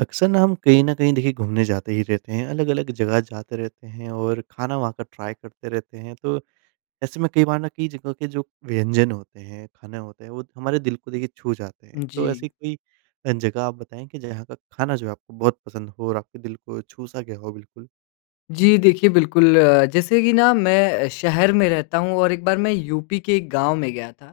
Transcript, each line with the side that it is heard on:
right: अक्सर ना हम कहीं न कहीं देखिए घूमने जाते ही रहते हैं। अलग-अलग जगह जाते रहते हैं। और खाना वहाँ का ट्राई करते रहते हैं। तो ऐसे में कई बार ना कई जगह के जो व्यंजन होते हैं, खाने होते हैं, वो हमारे दिल को देखिए छू जाते हैं, तो
left: जी।
right: ऐसी कोई अ, जगह आप बताएँ कि जहाँ का खाना जो है आपको बहुत पसंद हो और आपके दिल को छू सा गया हो? बिल्कुल।
left: जी देखिए बिल्कुल, जैसे कि ना मैं शहर में रहता हूँ और एक बार मैं यूपी के एक गाँव में गया था।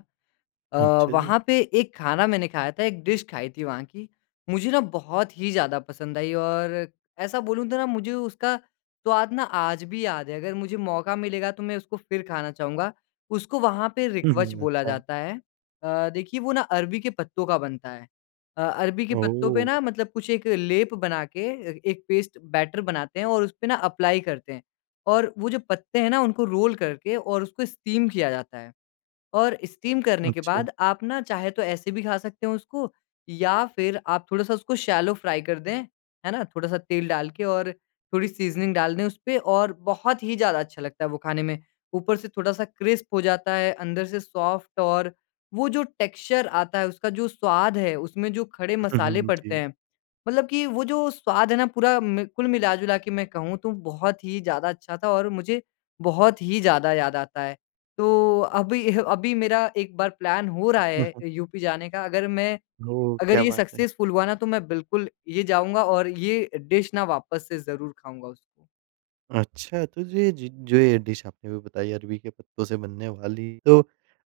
left: अ,
right: अच्छा जी।
left: वहाँ पे एक खाना मैंने खाया था। एक डिश खाई थी वहाँ की। मुझे ना बहुत ही ज़्यादा पसंद आई और ऐसा बोलूँ तो ना मुझे उसका स्वाद ना आज भी याद है। अगर मुझे मौका मिलेगा तो मैं उसको फ़िर खाना चाहूँगा। उसको वहाँ पे
right: हुँ,
left: रिक्वच
right: हुँ।
left: बोला
right: अच्छा।
left: जाता है। अ, देखिए वो ना अरबी के पत्तों का बनता है। अ, अरबी के पत्तों पे ना
right: ओह!
left: मतलब कुछ एक लेप बना के एक पेस्ट बैटर बनाते हैं और उसपे ना एप्लाई करते हैं। और वो जो पत्ते हैं ना उनको रोल करके और उसको स्टीम किया जाता है। और स्टीम करने के
right: अच्छा।
left: बाद आप ना चाहे तो ऐसे भी खा सकते हो उसको। या फ़िर आप थोड़ा सा उसको शैलो फ्राई कर दें, है ना? थोड़ा सा तेल डाल के और थोड़ी सीज़निंग डाल दें उसपे और बहुत ही ज़्यादा अच्छा लगता है वो खाने में। ऊपर से थोड़ा सा क्रिस्प हो जाता है, अंदर से सॉफ्ट और वो जो टेक्सचर आता है, उसका जो स्वाद है, उसमें जो खड़े
right: हुँ,
left: मसाले
right: हुँ।
left: पड़ते
right: जी।
left: हैं। मतलब कि वो जो स्वाद है ना पूरा म कुल मिला-जुला के मैं कहूँ तो बहुत ही ज़्यादा अच्छा था और मुझे बहुत ही ज़्यादा याद आता है। तो अभी-अभी मेरा एक बार प्लान हो रहा है यूपी जाने का। अगर मैं
right: ओह!
left: अगर
right: क्या
left: ये
right: बात है।
left: सक्सेसफुल हुआ ना तो मैं बिल्कुल ये जाऊँगा और ये डिश ना वापस से ज़रूर खाऊँगा उसको।
right: अच्छा, तो जो ये ज जो ये डिश आपने अभी बताई अरबी के पत्तों से बनने वाली, तो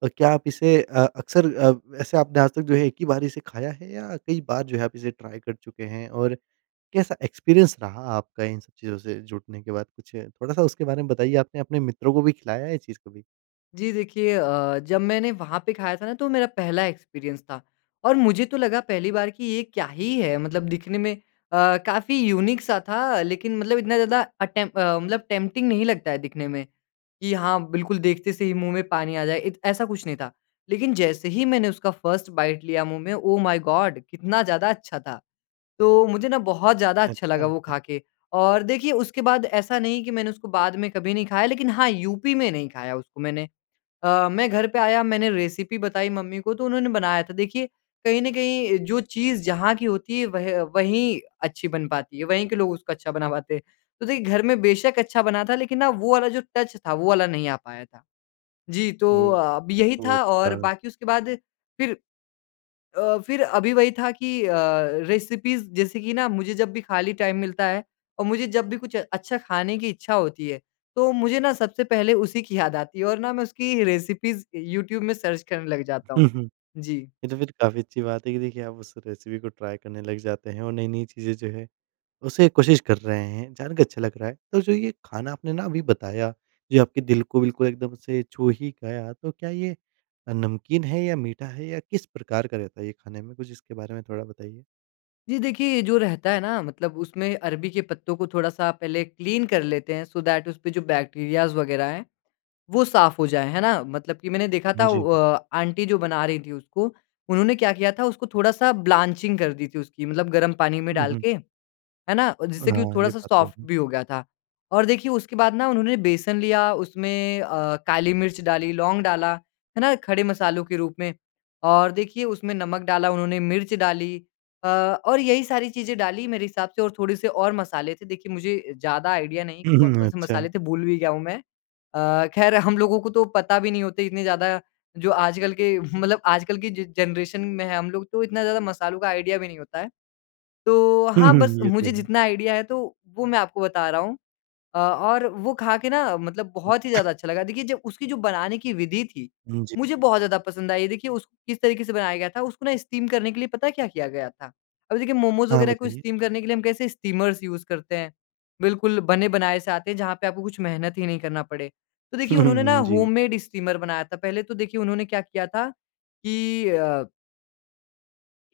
right: अ, क्या आप इसे अ, अक्सर अ, वैसे आपने आज तक जो है एक ही बार इसे खाया है या कई बार जो है आप इसे ट्राय कर चुके हैं और कैसा एक्सपीरियंस रहा आपका इन सब चीज़ों से जुटने के बाद? कुछ थोड़ा-सा उसके बारे में बताइए। आपने अपने मित्रों को भी खिलाया है ये चीज़ कभी?
left: जी, देखिए अ, जब मैंने वहाँ पे खाया था ना तो मेरा पहला एक्सपीरियंस था और मुझे तो लगा पहली बार कि ये क्या ही है? मतलब दिखने में अ, काफ़ी युनीक सा था, लेकिन मतलब इतना ज़्यादा अटेम्प अ, मतलब टेम्प्टिंग नहीं लगता है दिखने में, कि हाँ, बिल्कुल देखते से ही मुँह में पानी आ जाए। इत ऐसा कुछ नहीं था। लेकिन जैसे ही मैंने उसका फ़र्स्ट बाइट लिया मुँह में, ओह माय गॉड! कितना ज़्यादा अच्छा था। तो मुझे ना बहुत ज़्यादा अच्छा लगा वो
right: अच्छा।
left: खा के। और देखिए, उसके बाद ऐसा नहीं कि मैंने उसको बाद में कभी नहीं खाया, लेकिन हाँ, यूपी में नहीं खाया उसको मैंने। अ, मैं घर पे आया, मैंने रेसिपी बताई मम्मी को, तो उन्होंने बनाया था। देखिए, कहीं न कहीं जो चीज़ जहाँ की होती है, वह वहीं अच्छी बन पाती है। वहीं के लोग उसको अच्छा बना पाते हैं। तो देखिए घर में बेशक अच्छा बना था, लेकिन ना वो वाला जो टच था, वो वाला नहीं आ पाया था। जी, तो
right: ओह!
left: अब यही
right: ओह!
left: था और
right: अच्छा।
left: बाकी उसके बाद फिर अ, फिर अभी वही था कि अ, रेसिपीज़ जैसे कि ना मुझे जब भी खाली टाइम मिलता है और मुझे जब भी कुछ अच्छा खाने की इच्छा होती है, तो मुझे ना सबसे पहले उसी की याद आती है और ना मैं उसकी रेसिपीज़ यूट्यूब में सर्च करने लग जाता हूँ। जी।
right: ये तो फिर काफ़ी अच्छी बात है कि देखिए, आप उस रेसिपी को ट्राय करने लग जाते हैं और नई-नई चीज़ें जो हैं, उसे कोशिश कर रहे हैं। जान के अच्छा लग रहा है। तो जो ये खाना आपने ना अभी बताया, जो आपके दिल को बिल्कुल एकदम से छू ही गया, तो क्या ये अ, नमकीन है या मीठा है या किस प्रकार का रहता है ये खाने में? कुछ इसके बारे में थोड़ा बताइए।
left: जी देखिए, ये जो रहता है ना मतलब उसमें अरबी के पत्तों को थोड़ा-सा पहले क्लीन कर लेते हैं, सो दैट उसपे जो बैक्टीरियाज़ वगैरह है वो साफ हो जाए, है ना? मतलब कि मैंने देखा था
right: जी।
left: अ, आँटी जो बना रही थी उसको, उन्होंने क्या किया था उसको थोड़ा-सा ब्लांचिंग कर दी थी उसकी मतलब गरम पानी में
right: हुँ,
left: डाल
right: हुँ।
left: के, है ना? जिससे कि वो
right: हाँ, ये
left: थोड़ा-सा
right: बात तो
left: सॉफ्ट
right: है।
left: भी हो गया था। और देखिए उसके बाद ना उन्होंने बेसन लिया उसमें अ, काली मिर्च डाली, लौंग डाला, है ना? खड़े मसालों के रूप में। और देखिए उसमें नमक डाला, उन्होंने मिर्च डाली अ, और यही सारी चीज़ें डाली मेरे हिसाब से और थोड़े-से और मसाले थे। देखिए मुझे ज़्यादा आइडिया नहीं है कि
right: हुँ, हुँ।
left: कौन-कौन से
right: अच्छा।
left: मसाले थे भूल भी गया हूँ मैं। अ, खैर हम लोगों को तो पता भी नहीं होते इतने ज़्यादा जो आजकल के मतलब आजकल की जो जनरेशन में है हम लोग तो इतना ज़्यादा मसालों का आइडिया भी नहीं होता है। तो
right: हुँ,
left: हाँ बस
right: हुँ। ये तो
left: मुझे
right: है।
left: जितना आइडिया है तो, वो मैं आपको बता रहा हूँ। अ, और वो खा के ना मतलब बहुत ही ज़्यादा अच्छा लगा। देखिए जब उसकी जो बनाने की विधि थी,
right: जी।
left: मुझे बहुत ज़्यादा पसंद आई। देखिए, उस किस तरीके से बनाया गया था उसको ना स्टीम करने के लिए पता है क्या किया गया था? अब देखिए मोमोज
right: हाँ,
left: वगैरह को
right: बताइए।
left: स्टीम करने के लिए हम कैसे स्टीमर्स यूज़ करते हैं। बिल्कुल बने बनाए से आते हैं जहाँ पे आपको कुछ मेहनत ही नहीं करना पड़े। तो देखिए
right: हुँ,
left: उन्होंने ना
right: हुँ। जी।
left: होम मेड स्टीमर बनाया था। पहले तो देखिए उन्होंने क्या किया था कि अ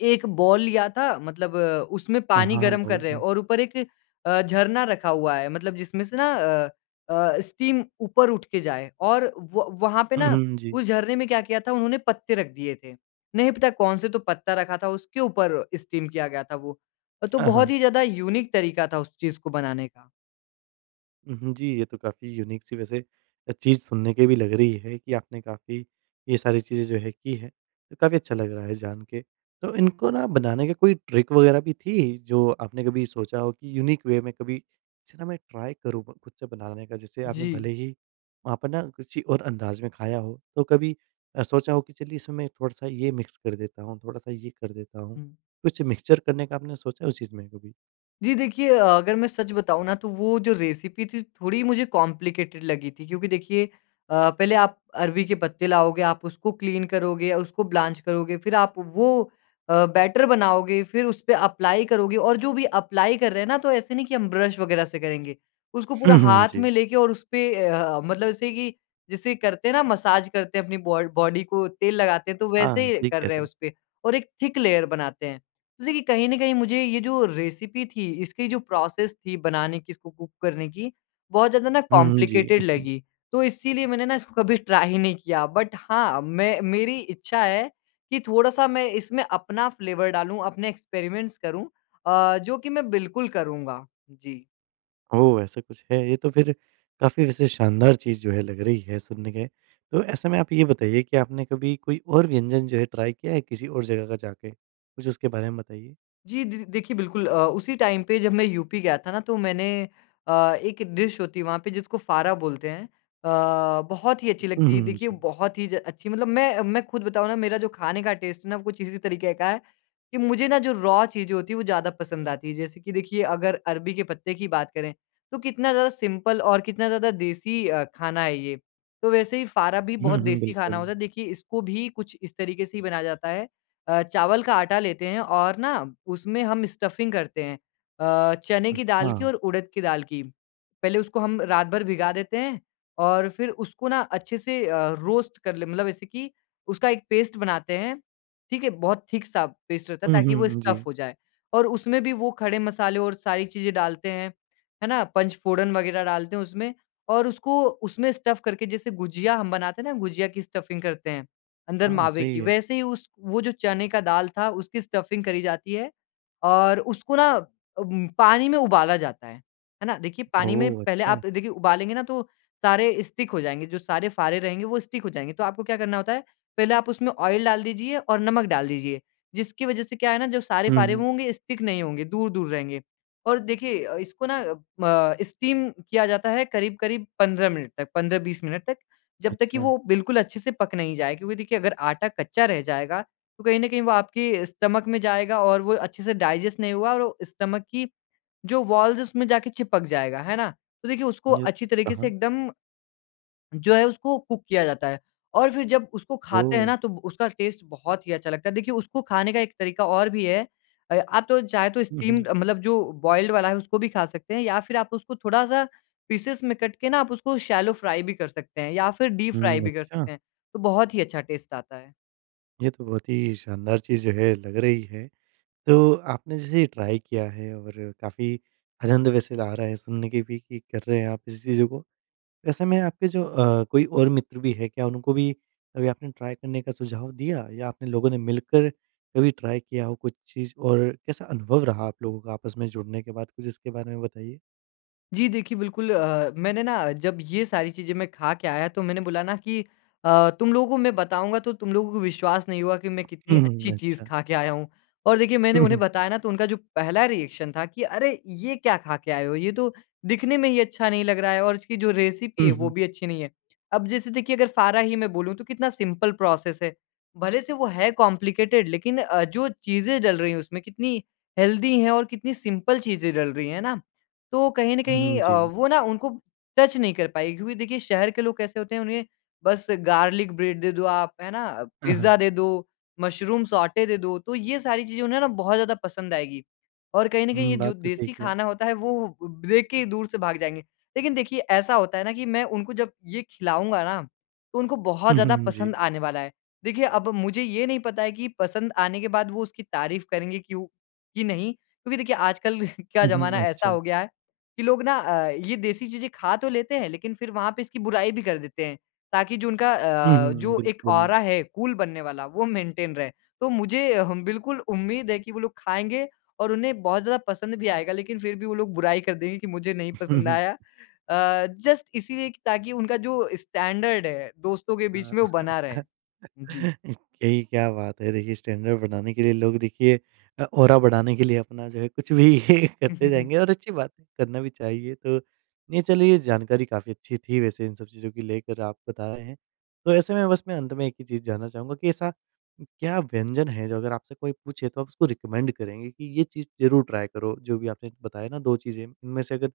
left: एक बोल लिया था मतलब अ, उसमें
right: हाँ,
left: पानी
right: हाँ,
left: गरम कर
right: बोल
left: रहे हैं
right: दूँ।
left: और ऊपर एक अ, झरना रखा हुआ है, मतलब जिसमें से ना अ, अ, स्टीम ऊपर उठ के जाए और व वहाँ पे
right: हुँ,
left: ना
right: हुँ, जी।
left: उस झरने में क्या किया था उन्होंने पत्ते रख दिए थे। नहीं पता कौन से तो पत्ता रखा था उसके ऊपर स्टीम किया गया था वो। तो
right: हाँ,
left: बहुत
right: हाँ।
left: ही ज़्यादा यूनिक तरीका था उस चीज़ को बनाने का।
right: हुँ, हुँ। जी ये तो काफ़ी यूनिक सी वैसे चीज़ सुनने की भी लग रही है कि आपने काफ़ी ये सारी चीज़ें जो है की है। काफ़ी अच्छा लग रहा है जान के। तो इनको ना बनाने का कोई ट्रिक वगैरह भी थी जो आपने कभी सोचा हो कि यूनिक वे में कभी इसे ना मैं ट्राई करूँ ख़ु ख़ुद से बनाने का जैसे आपने
left: जी।
right: भले ही वहाँ पर ना किसी और अंदाज़ में खाया हो तो कभी अ, सोचा हो कि चलिए इसमें थोड़ा-सा ये मिक्स कर देता हूँ, थोड़ा-सा ये कर देता हूँ,
left: हुँ।
right: कुछ मिक्सचर करने का आपने सोचा है उस चीज़ में कभी?
left: जी देखिए अ, अगर मैं सच बताऊँ ना तो वो जो रेसिपी थी थोड़ी मुझे कॉम्प्लिकेटेड लगी थी क्योंकि देखिए अ, पहले आप अरबी के पत्ते लाओगे, आप उसको क्लीन करोगे, उसको ब्लॉन्च करोगे, फ़िर आप वो अ, बैटर बनाओगे, फ़िर उसपे अप्लाई करोगे और जो भी अप्लाई कर रहे हैं ना, तो ऐसे नहीं कि हम ब्रश वगैरह से करेंगे। उसको पूरा
right: हुँ, हुँ,
left: हाथ में
right: जी।
left: लेके और उसपे ए, अ, मतलब ऐसे कि जैसे करते हैं ना मसाज करते हैं अपनी बॉ बॉडी को तेल लगाते हैं तो
right: हाँ,
left: वैसे
right: ठीक
left: कर
right: कह
left: रहे
right: रहे
left: हैं
right: हो।
left: उसपे और एक थिक लेयर बनाते हैं। तो देखिए कहीं न कहीं मुझे ये जो रेसिपी थी इसकी जो प्रोसेस थी बनाने की इसको कुक करने की बहुत ज़्यादा ना
right: हुँ, हुँ, जी।
left: कॉम्प्लिकेटेड लगी, तो इसीलिए मैंने ना इसको कभी ट्राई ही नहीं किया। बट हाँ मैं, मेरी इच्छा है कि थोड़ा-सा मैं इसमें अपना फ्लेवर डालूँ अपने एक्सपेरिमेंट्स करूँ आ, जो कि मैं बिल्कुल करूँगा। जी।
right: ओह ऐसा कुछ है। ये तो फिर काफ़ी वैसे शानदार चीज़ जो है लग रही है सुनने में। तो ऐसे में आप ये बताइए कि आपने कभी कोई और व्यंजन जो है ट्राई किया है किसी और जगह का जाके? कुछ उसके बारे में बताइए।
left: जी द द देखिए बिल्कुल अ, उसी टाइम पे जब मैं यूपी गया था ना तो मैंने अ, एक डिश होती है वहाँ पे जिसको फारा बोलते हैं। अ, बहुत ही अच्छी
right: हुँ
left: लगती है।
right: हुँ।
left: देखिए
right: जी।
left: बहुत ही ज अच्छी मतलब मैं मैं खुद बताऊँ ना मेरा जो खाने का टेस्ट है ना वो कुछ इसी तरीके का है, कि मुझे ना जो रॉ चीज़ें होती हैं वो ज़्यादा पसंद आती हैं। जैसे कि देखिए अगर अरबी के पत्ते की बात करें तो कितना ज़्यादा सिंपल और कितना ज़्यादा देसी अ, खाना है ये। तो वैसे ही फारा भी बहुत
right: हुँ हुँ।
left: देसी खाना
right: बिल्कुल।
left: होता है। देखिए इसको भी कुछ इस तरीके से ही बनाया जाता है। अ, चावल का आटा लेते हैं और ना उसमें हम स्टफ़िंग करते हैं, अ, चने की दाल की
right: हाँ।
left: और उड़द की दाल की। पहले उसको हम रात भर भिगा देते हैं और फिर उसको ना अच्छे से अ, रोस्ट कर ले मतलब ऐसे कि उसका एक पेस्ट बनाते हैं, ठीक है। बहुत थिक सा पेस्ट रहता है
right: हुँ
left: ताकि वो
right: हुँ।
left: स्टफ़
right: जी।
left: हो जाए। और उसमें भी वो खड़े मसाले और सारी चीज़ें डालते हैं, है ना। पंचफोड़न वगैरह डालते हैं उसमें और उसको उसमें स्टफ़ करके जैसे गुझिया हम बनाते हैं ना, गुझिया की स्टफ़िंग करते हैं अंदर
right: हाँ,
left: मावे
right: सही
left: की,
right: है।
left: वैसे ही उस वो जो चने का दाल था उसकी स्टफ़िंग करी जाती है। और उसको ना अम, पानी में उबाला जाता है। है ना, देखिए पानी में
right: ओह!
left: पहले
right: अच्छा।
left: आप देखिए उबालेंगे ना तो सारे स्टिक हो जाएँगे। जो सारे फारे रहेंगे वो स्टिक हो जाएँगे। तो आपको क्या करना होता है पहले आप उसमें ऑयल डाल दीजिए और नमक डाल दीजिए। जिसकी वजह से क्या है ना जो सारे
right: हुँ
left: फारे
right: हुँ।
left: होंगे स्टिक नहीं होंगे, दूर-दूर रहेंगे। और देखिए अ, इसको ना म स्टीम किया जाता है करीब-करीब 15 मिनट तक, 15-20 मिनट तक जब तक कि
right: अच्छा।
left: वो बिल्कुल अच्छे से पक नहीं जाए। क्योंकि देखिए अगर आटा कच्चा रह जाएगा तो कहीं ना कहीं वो आपके स्टमक में जाएगा और वो अच्छे से डाइजेस्ट नहीं होगा और वो स्टमक की जो वॉल्स हैं उसमें जाके चिपक जाएगा, है ना। तो देखिए उसको अच्छी
right: [unintelligible]
left: तरीके से
right: कहाँ?
left: एकदम जो है उसको कुक किया जाता है। और फिर जब उसको खाते हैं
right: ओह!
left: ना तब उसका टेस्ट बहुत ही अच्छा लगता है। देखिए उसको खाने का एक तरीका और भी है। अ, आप तो चाहे तो
right: हुँ हुँ।
left: स्टीम्ड मतलब जो बॉयल्ड वाला है उसको भी खा सकते हैं या फिर आप उसको थोड़ा-सा पीसेज़ में कट के ना आप उसको शैलो फ्राई भी कर सकते हैं या फिर डीप फ्राई
right: हुँ,
left: भी कर
right: अच्छा?
left: सकते हैं। तो बहुत ही अच्छा टेस्ट आता है।
right: ये तो बहुत ही शानदार चीज़ जो है, लग रही है। तो आपने जैसे ये ट्राय किया है और काफ़ी आनंद वैसे आ रहा है सुनने कि भी कि कर रहे हैं आप इस चीज़ों को। ऐसे में आपके जो अ, कोई और मित्र भी हैं, क्या उनको भी कभी आपने ट्राय करने का सुझाव दिया? या आपने लोगों ने मिलकर कभी ट्राई किया हो कुछ चीज़ और कैसा अनुभव रहा आप लोगों का आपस में जुड़ने के बाद? कुछ इसके बारे में बताइए।
left: जी देखिए, बिल्कुल अ, मैंने ना जब ये सारी चीज़ें मैं खा के आया, तो मैंने बोला ना कि अ, "तुम लोगों को मैं बताऊँगा तो तुम लोगों को विश्वास नहीं हुआ कि मैं कितनी
right: हुँ,
left: अच्छी
right: हुँ,
left: चीज़
right: अच्छा।
left: खा के आया हूँ।" और देखिए, मैंने उन्हें बताया ना, तो उनका जो पहला रिएक्शन था कि, "अरे! ये क्या खा के आए हो? ये तो दिखने में ही अच्छा नहीं लग रहा है और इसकी जो रेसिपी है,
right: हुँ,
left: वो
right: हुँ।
left: भी अच्छी नहीं है।" अब जैसे देखिए, अगर फारा ही मैं बोलूँ, तो कितना सिम्पल प्रोसेस है। भले से वो है कॉम्प्लिकेटेड, लेकिन अ, जो चीज़ें डल रहीं उसमें कितनी हेल्दी हैं और कितनी सिम्पल चीज़ें डल रही हैं, है ना? तो कहीं न
right: हुँ,
left: कहीं अ,
right: जी।
left: वो ना उनको टच नहीं कर पाएँगी क्योंकि देखिए, शहर के लोग कैसे होते हैं, उन्हें बस गार्लिक ब्रेड दे दो आप, है ना?
right: अ, हाँ।
left: पिज़्ज़ा दे दो, मशरूम सौटे दे दो। तो ये सारी चीज़ें उन्हें ना बहुत ज़्यादा पसंद आएँगी और कहीं न कहीं
right: हुँ,
left: ये जो
right: बात तो
left: देसी
right: ठीक है।
left: खाना होता है, वो देख के ही दूर से भाग जाएँगे। लेकिन देखिए, ऐसा होता है ना कि मैं उनको जब ये खिलाऊँगा ना, तो उनको बहुत
right: हुँ,
left: ज़्यादा
right: हुँ
left: पसंद
right: जी।
left: आने वाला है। देखिए, अब मुझे ये नहीं पता है कि पसंद आने के बाद वो उसकी तारीफ करेंगे क्योंकि नहीं? क्योंकि देखिए आजकल का
right: हुँ,
left: ज़माना
right: हुँ,
left: ऐसा
right: अच्छा।
left: हो गया है कि लोग ना अ, ये देसी चीज़ें खा तो लेते हैं, लेकिन फिर वहाँ पे इसकी बुराई भी कर देते हैं। ताकि जो उनका
right: हुँ,
left: अ,
right: हुँ।
left: जो एक
right: बिल्कुल।
left: ऑरा है कूल बनने वाला, वो मेंटेन रहे। तो मुझे बिल्कुल उम्मीद है कि वो लोग खाएँगे और उन्हें बहुत ज़्यादा पसंद भी आएगा, लेकिन फिर भी वो लोग बुराई कर देंगे कि मुझे नहीं पसंद आया। अ, जस्ट इसीलिए कि ताकि उनका जो स्टैंडर्ड है दोस्तों के बीच में, वो बना रहे। जी।
right: कई क्या बात है। देखिए, स्टैंडर्ड बनाने के लिए लोग देखिए अ, ऑरा बढ़ाने के लिए अपना जो है कुछ भी करते जाएँगे और अच्छी बात है, करना भी चाहिए। तो नहीं, चलिए, जानकारी काफ़ी अच्छी थी वैसे इन सब चीज़ों की लेकर आप बता रहे हैं। तो ऐसे में बस मैं अंत में एक ही चीज़ जानना चाहूँगा कि ऐसा क्या व्यंजन है जो अगर आपसे कोई पूछे, तो आप उसको रिकमेंड करेंगे कि, "ये चीज़ ज़रूर ट्राय करो।"? जो भी आपने बताया ना 2 चीज़ें, इनमें से अगर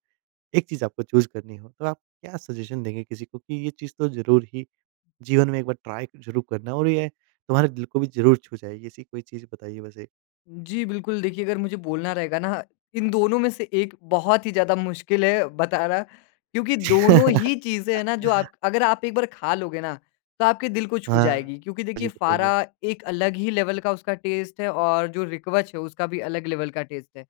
right: एक चीज़ आपको चूज़ करनी हो, तो आप क्या सजेशन देंगे किसी को कि, "ये चीज़ तो ज़रूर ही जीवन में एक बार ट्राय ज़रूर करना और ये तुम्हारे दिल को भी ज़रूर छू जाएगी।"? ऐसी कोई चीज़ बताइए वैसे।
left: जी, बिल्कुल। देखिए, अगर मुझे बोलना रहेगा ना, इन दोनों में से एक बहुत ही ज़्यादा मुश्किल है बताना क्योंकि दोनों ही चीज़ें हैं ना जो आप अगर आप एक बार खा लोगे ना, तो आपके दिल को छू
right: हाँ।
left: जाएगी क्योंकि
right: जी,
left: देखिए,
right: बताइए।
left: फारा एक अलग ही लेवल का उसका टेस्ट है और जो रिकवच है, उसका भी अलग लेवल का टेस्ट है।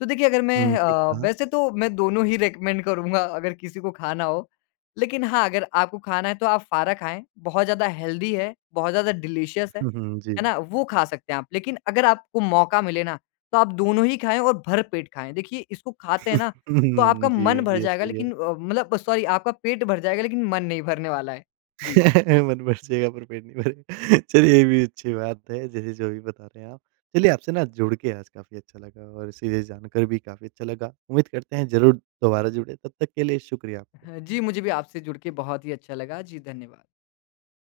left: तो देखिए, अगर मैं
right: हुँ, ठीक
left: अ,
right: कहा।
left: वैसे तो मैं दोनों ही रिकमेंड करूँगा, अगर किसी को खाना हो। लेकिन हाँ, अगर आपको खाना है, तो आप फारा खाएँ। बहुत ज़्यादा हेल्दी है, बहुत ज़्यादा डिलीशियस है।
right: हुँ, हुँ,
left: है
right: जी।
left: ना? वो खा सकते हैं आप। लेकिन अगर आपको मौका मिले ना, तो आप दोनों ही खाएँ और भर पेट खाएँ। देखिए, इसको खाते हैं ना,
right: हुँ,
left: तो आपका
right: हुँ, जी,
left: मन भर
right: ये
left: जाएगा
right: सही
left: लेकिन
right: है।
left: अ, मतलब सॉरी, आपका पेट भर जाएगा लेकिन मन नहीं भरने वाला है। जी।
right: मन भर जाएगा पर पेट नहीं भरेगा। चलिए ये भी अच्छी बात है, जैसे जो भी बता रहे हैं आप। चलिए, आपसे ना जुड़ के आज काफ़ी अच्छा लगा और सीधे से जान कर भी काफ़ी अच्छा लगा। उम्मीद करते हैं, ज़रूर दोबारा जुड़ें। तब तक के लिए शुक्रिया आपका।
left: जी, मुझे भी आपसे जुड़ के बहुत ही अच्छा लगा। जी, धन्यवाद।